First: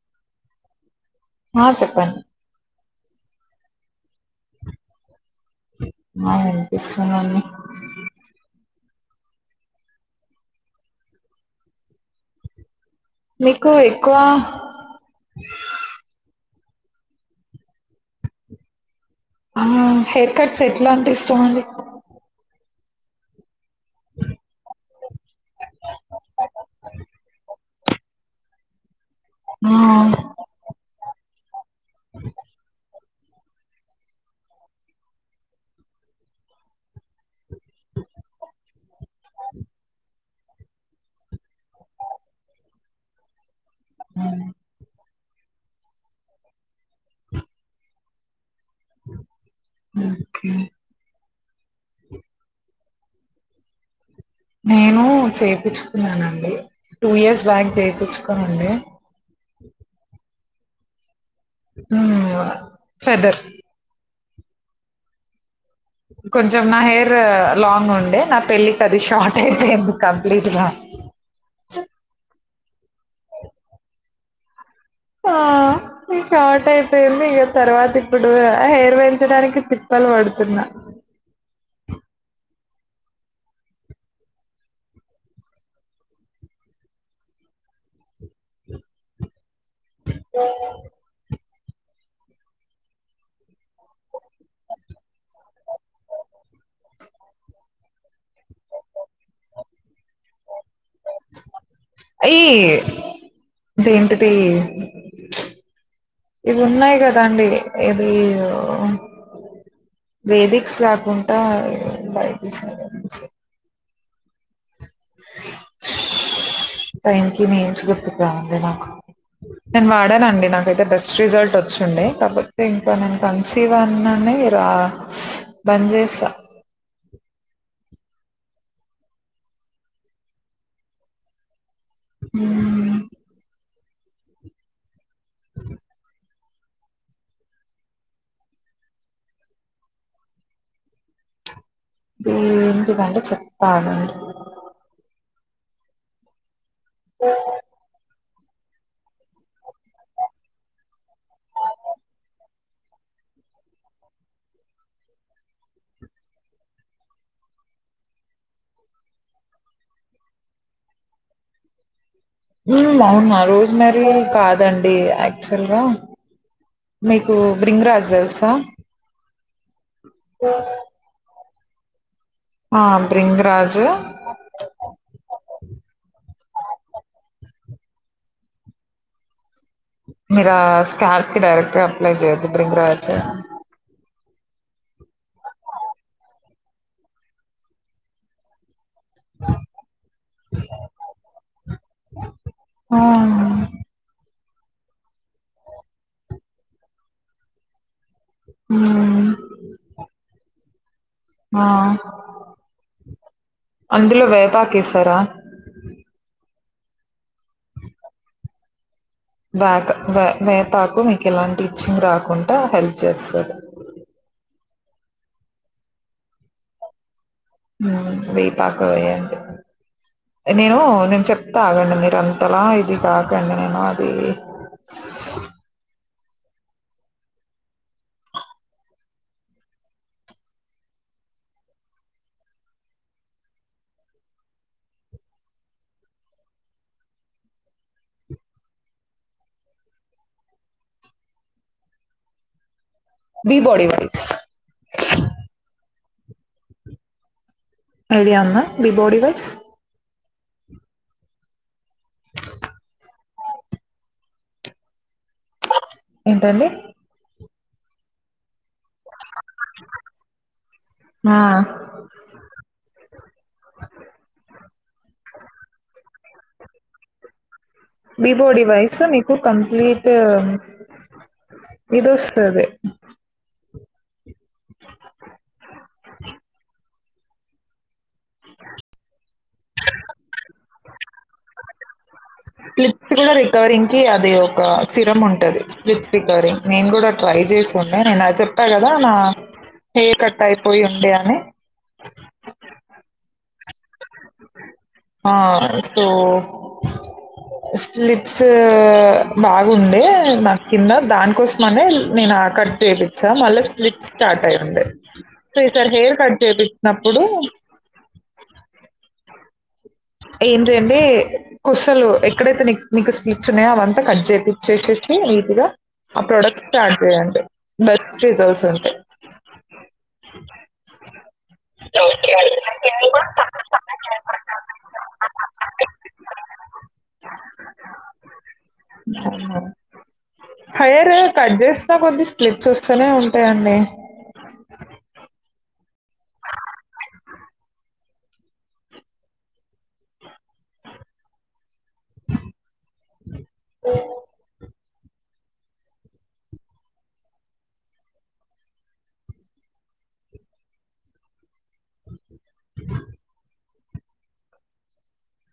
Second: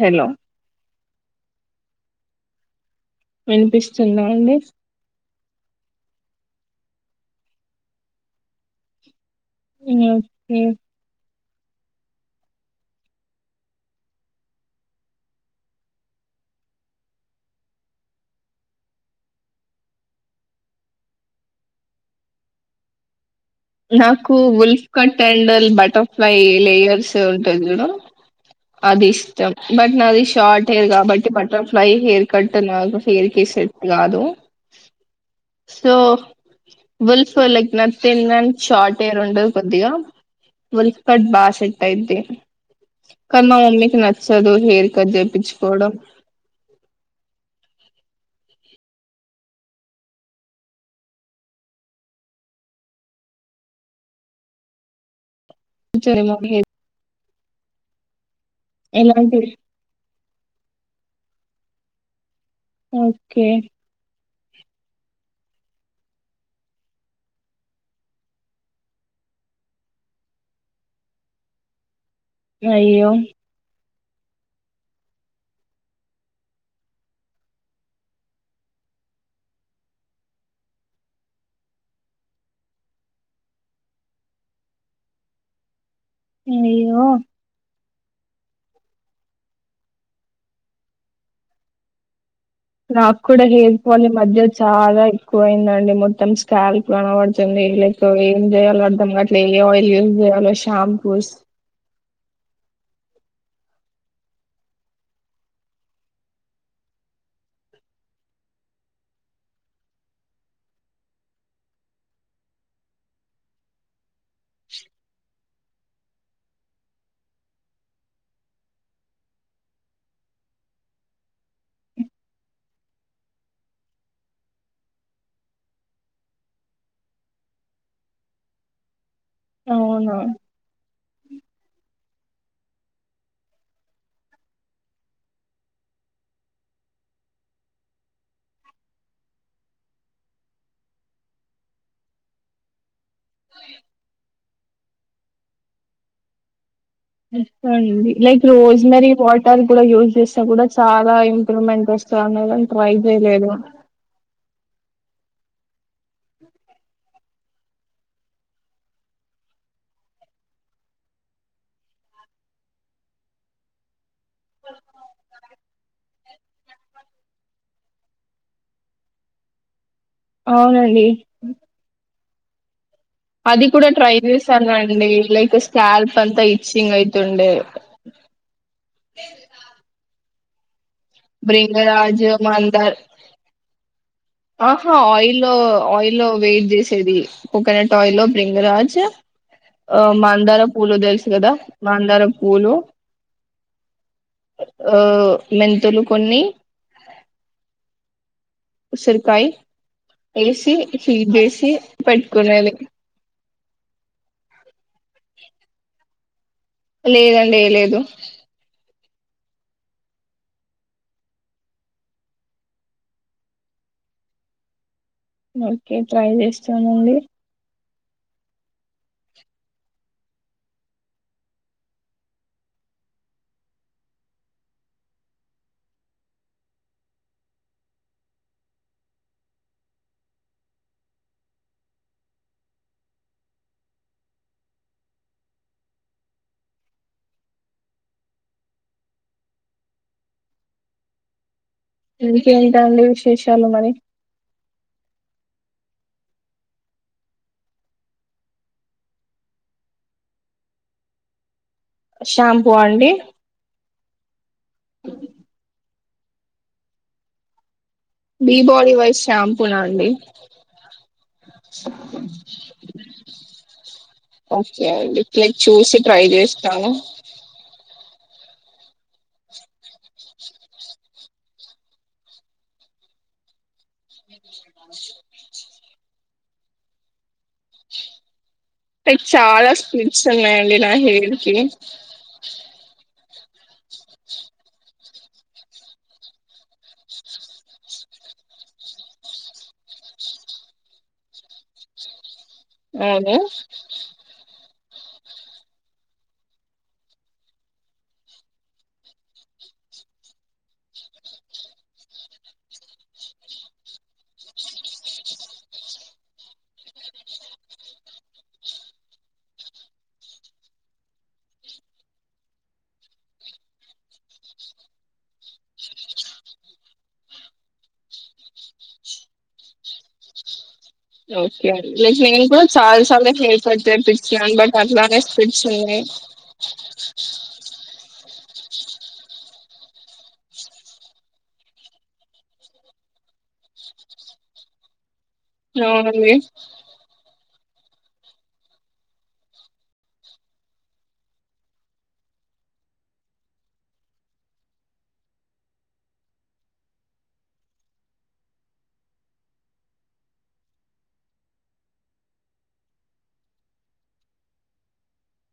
Hello ఆ చెప్పండి వినిపిస్తుదా అండి ఆ వినిపిస్తుదండి ఓకే మీకు ఎక్కువ ఆ హెయిర్ కట్స్ ఎట్లా అంటె ఇష్టండి నాకు ఉల్ఫ్ క టండల్ బటర్ఫ్లై లేయర్స్ ఉంటుంది చూడు అది ఇ ష్టం ఆ బట్ నాది శార్ట్ హెయిర్ కాబట్టి పట్ ఫ్లై హెయర్కట్ లాగో హెయిర్ కి సెట్ కాదు so wolf like Nathan Maan short hair ఉండదు కొద్దిగా. వోల్ఫ్ కట్ బాగా సెట్ అయింది కాని మా మీకి నచ్చదు, హెయిర్‌కట్ చెప్పి. పిచ్చుకోడం ఓకే నేను చేపు పిచ్చుకున్నానండి టూ ఇయర్స్ బ్యాంక్ చేపిచ్ ఎలాంటివి ఆ ఓకే హా కొంచెం నా హెయిర్ లాంగ్ ఉండే నా పెళ్ళికి అది షార్ట్ అయిపోయింది కంప్లీట్ గా అయ్యో ఆ ఇ షార్ట్ అయిపోయింది ఇక తర్వాత ఇప్పుడు హెయిర్ పెంచడానికి తిప్పలు పడుతున్నా అయ్యాయో ఓ నాకు కూడా హెయిర్ ఫాల్ ఏమ మధ్య చాలా ఎక్కువ అయిందండి మొత్తం స్కాల్ కనబడుతుంది లైక్ సో ఏం చేయాలో అర్ధం గట్లే ఏ ఆయిల్ యూస్్ చేయలో ష్యామ్ ఈ ఇదేంటిది ఇవి ఉన్నాయి కదాండి ఏది వేదిక్స్ కాకుండా బయసిన టైం కి నేమ్స్ గుర్తుకురావండి నాకు నేను వాడానండి నాకైతే బెస్ట్ రిజల్ట్ వచ్చిండంది కాబపోతే ఇంకా నేను కన్సీవ్వన్ని రా బంద్ చేసా అవునా అ అ ఎంటిదంటడి చెప్పాలియాండి అడి ైక్ రోస్మెరీ వాటర్ కూడా యూస్ చేస్తా కూడా చాలా ఇంప్రూవ్మెంట్ వస్తాన్నని ట్రై చేయలేదు హుమ్ హ్మ్ అవునా రోస్మెరీ కాదండి యాక్చువల్గా మీకు బ్రింగ్ రాజ్ తెల్సా అవునండి అ ఆ అది బ్రింగ్రాజ్ కూడా ట్రై చేశానండి లైక్ స్కాల్ప్ అంతా ఇ ఇచ్చింగ్ యిట్ండే మరా స్కార్పి డైరెక్ట్ అప్లై చేయద్దు మందార్ బ్రింగ్రాజ్ ఆహా ఆయిల్లో ఆయిల్లో వెయిట్ చేసేది కోకోనట్ ఆయిల్లో బ్రింగ్రాజ్ ఆచ్ ఆ మందార పూలు తెలుసు కదా మందార పూలు ఆ ఆ మెంతులు కొన్ని మ్మ్ ఉసరుకాయ ఎసి ఆ అందులో వేపాకేశారా లేదండి ఏ లేదు వేపాకు మీకు ఎలాంటి ఇచ్చింగ్ రాకుండా హెల్ప్ చేస్తాది ఓకే ట్రై చేస్తానండి వెయ్యపాక వ్యండి నేను నేను చెప్తాఆగండి మీరు అంతలా ఇది కాకండి నేను అది అకే బీ విశేషాలు బాడీ మరి వైట్ ఎడియా అన్న బి బోడిీ వైస్ షాంపూ అండి ఉ ఏంటండి బి బాడీ వైజ్ షాంపూనా అండి ఆ ఓకే అండి ఇల చూసి ట్రై చేస్తాను బీ బాడీ వయసు మీీకు కంప్లీట్ ఇదిస్తాది లైక్ చాలా స్పీడ్స్ ఉన్నాయి ఆ నా హెయిర్ కి కవరింగ్ కి అది ఒక సిరమ్ ఉంటది. స్పాట్స్ కవరింగ్ నేను కూడా ట్రై చేసుండే. నేను అ చెప్పా కదా నా హెయిర్ కట్ అయిపోయి ఉండే అని. అవును ఆ సో స్ప్లిట్స్ బాగుండే నాక్ కింద దానికోసంనే నేను కట్ చేయిించా మళ్ళీ స్లిట్స్ స్టార్ట్ అయి ఉండే సో ఈసారి హెయిర్ కట్ చేయిించినప్పుడు. ఏం చేయండి. కుసలు ఎక్కడైతే నీ నీకు స్ప్లిట్ ఉన్నాయో అవంతా కట్ చేయిచ్చేసేసి నీట్గా. ఆ ప్రోడక్ట్ స్డ్ చేయండి బెస్ట్ రిజల్ట్స్ ఉంటయి. ఓకే అండి లైక్ నేను కూడా చాలా హెయిర్ కట్ చేపించ బట్ బట్ అట్లా స్ప్లిట్ ఉన్నాయి. హెయిర్ కట్ చేసినా కొద్ది స్పాట్స్ వస్తూనే ఉంటాయండి. నవునండి ఓ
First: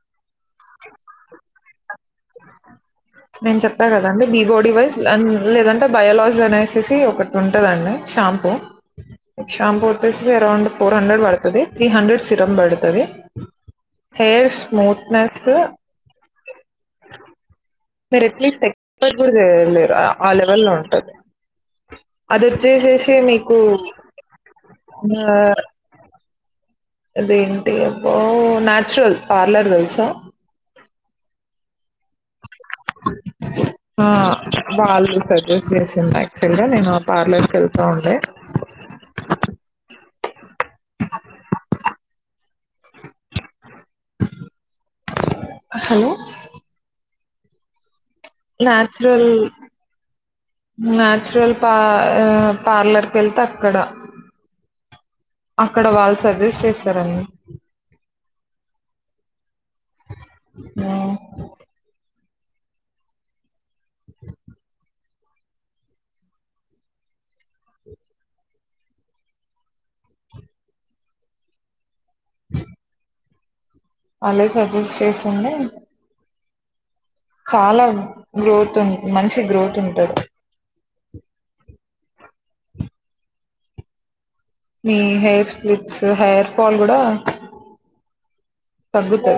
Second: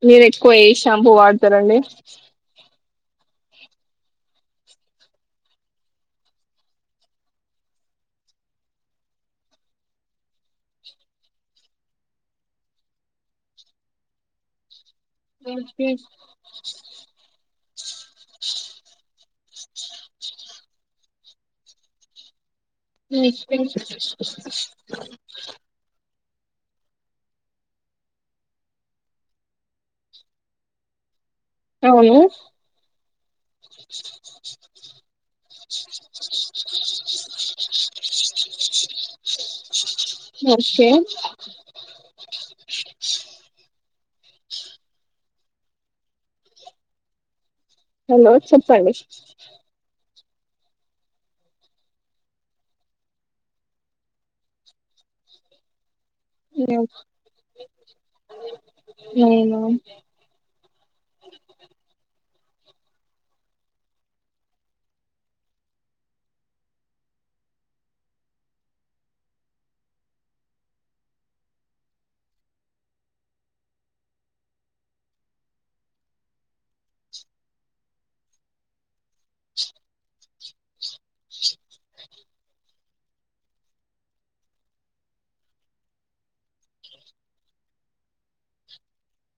మీరే క్వా ఏ షాంపూ వాడతారండి. నేను చెప్పా కదండి. బి. బో. డీ వైజ్ అండ్ లేదంటే బయోలాజ్ అనేసేసి ఒకటి ఉంటదండి షాంపూ. షాంపూ వచ్చేసి అరౌండ్ ఫోర్ హండ్రెడ్ పడతది. త్రీ హండ్రెడ్ సీరం పడతాది హెయిర్ స్మూత్. గర్ల్స్ కే మీరు ఎట్లీస్ట్ ఎక్స్పెక్ట్ కూడా చేయలేర. ఆ లెవెల్ లో ఉంటది. అదే ఉహ్ హు అదేంటి అబో నాచురల్ పార్లర్ తెలుసా. అవును ఆహ్ వాళ్ళు సజెస్ట్ చేసింది. యాక్చువల్ గా నేను ఆ పార్లర్కి వెళ్తా ఉండే. ఒకే హలో హలో చెప్పండి. నాచురల్ నాచురల్ పా ఆ పార్లర్ కెళ్తే అక్కడ అక్కడ వాల్సి సజిస్ట్ చేస్తారండి అవున ఆహ్ [inaudible] [inaudible] అలే సజెస్ట్ చేసిండే చాలా గ్రోత్ ఉం మంచి గ్రోత్ ఉంటది మీ హెయిర్ స్ప్లిట్స్ హెయిర్ ఫాల్ కూడా. తగ్గుతది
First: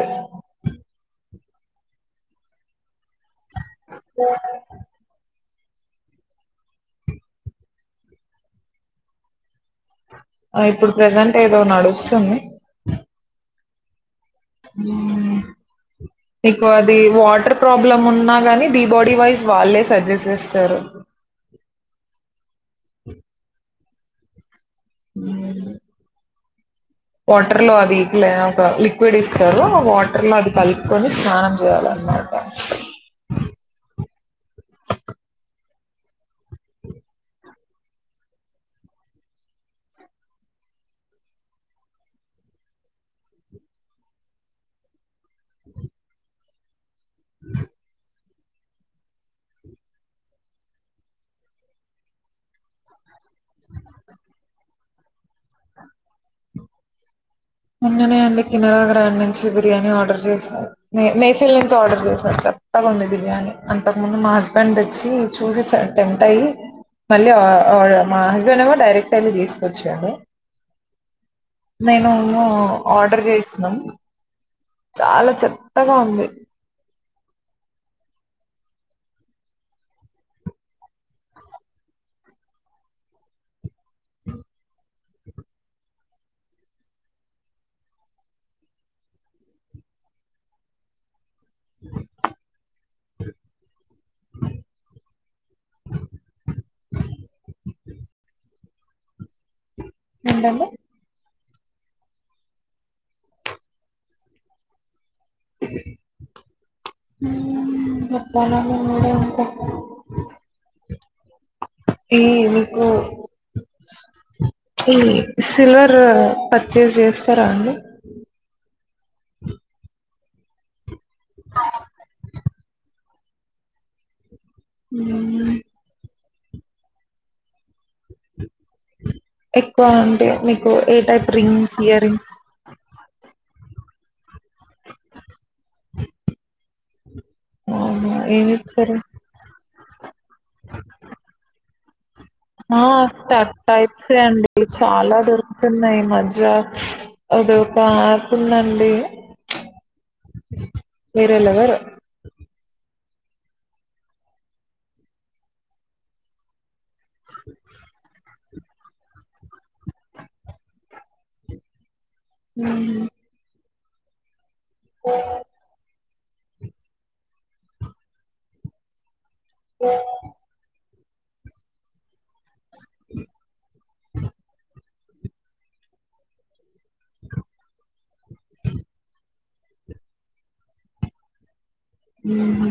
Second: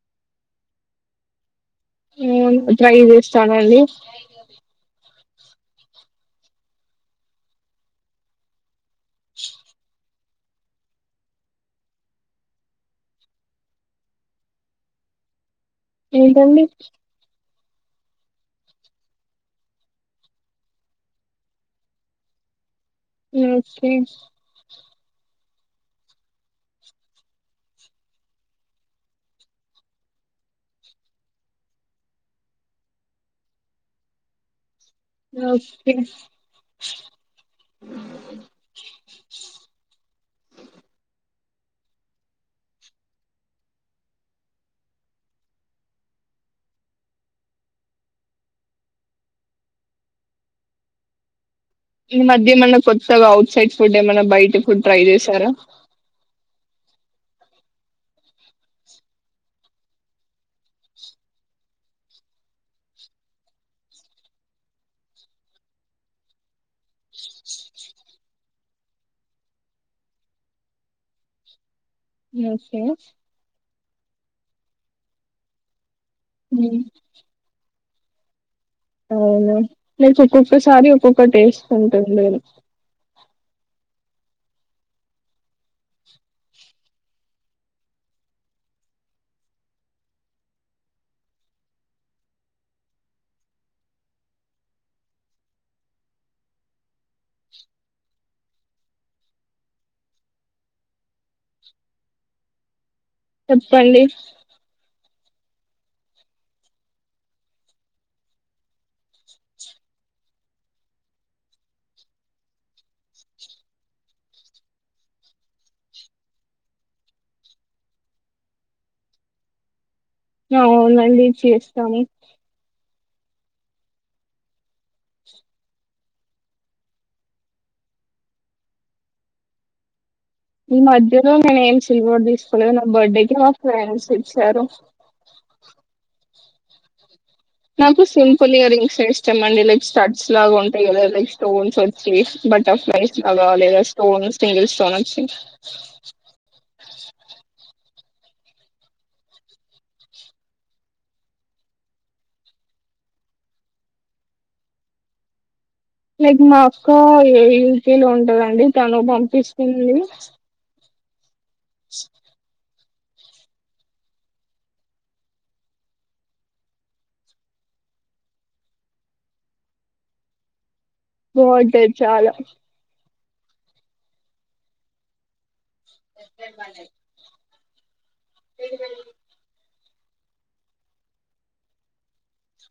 ఉహ్మ్ డ్రై హెయి తనండి ఆ ఇప్పుడు ప్రజెంట్ ఏదో నడుస్తుంది. ఉహ్ హు ఏంటండి మీకు అది వాటర్ ప్రాబ్లమ్ ఉన్నా గాని బీ బాడీ వైజ్ వాళ్ళే సజెస్ట్ చేస్తారు ఓకే వాటర్ లో అది లె ఒక లిక్విడ్ ఇస్తారు వాటర్ లో అది కలుపుకొని స్నానం జేయాలన్నమాట. ఓకే ఈ మధ్య ఏమన్నా కొత్తగా ఔట్ సైడ్స్ ఫుడ్ ఏమన్నా బయట ఫుడ్ ట్రై చేశారా మోన్ననే అండి కినరా గ్రాండ్ నుంచి బిర్యానీ ఆర్డర్ చేశారు మేమే పిల్మ్స్ ఆర్డర్ చేశారు. చెత్తగా ఉంది బిర్యానీ అంతకు ముందు మా హజ్బెండ్ వచ్చి చూసి టెంప్ట్ అయ్యి మళ్లీ [unintelligible] మా హజ్బెండ్ ఏమో డైరెక్ట్ వెళ్ళి తీసుకొచ్చిండు నేను, నో ఓకే ఆర్డర్ చేయిస్తున్నాం చాలా చెత్తగా ఉం హ్మ్ అవునా లేక ఒకొక్కసారి ఒక్క టేస్ట్ ఉంటది లే ఏంటండి చెప్పండి ఈ మీకు ఈ సిల్వర్ పర్చేస్ చేస్తారా అండి. ఆవును అండి చేస్తాము [unintelligible] ఎక్కువ మీకు ఈ ఏ టైప్ మధ్యలో నేను రింగ్స్ ఏం ఇయర్ సిల్వర్ రింగ్స్ తీసుకోలేదు నా బర్డేకి మా ఫ్రెండ్స్ ఇచ్చారు నాకు ఏమి సింపుల్గా ఇస్తారు రింగ్సే ఇష్టం అండి నా స్టడ్ స్ లాగా ఉంటాయి కదా లైక్ స్టోన్స్ వచ్చి బటర్ ఆ ఫ్లైస్ లాగా స్టడ్ లేదా టైప్స్ స్టోన్ అండి సింగిల్ స్టోన్ చాలా వచ్చి దొరుకుతున్నాయి ఈ కుందండి వేరే లెవరు మీకు మా కో ఈ [inaudible] లో ఉంటదా అండి తను పంపిస్తుంది [inaudible] ఓ బావుంటాయి చాలా ఊహూ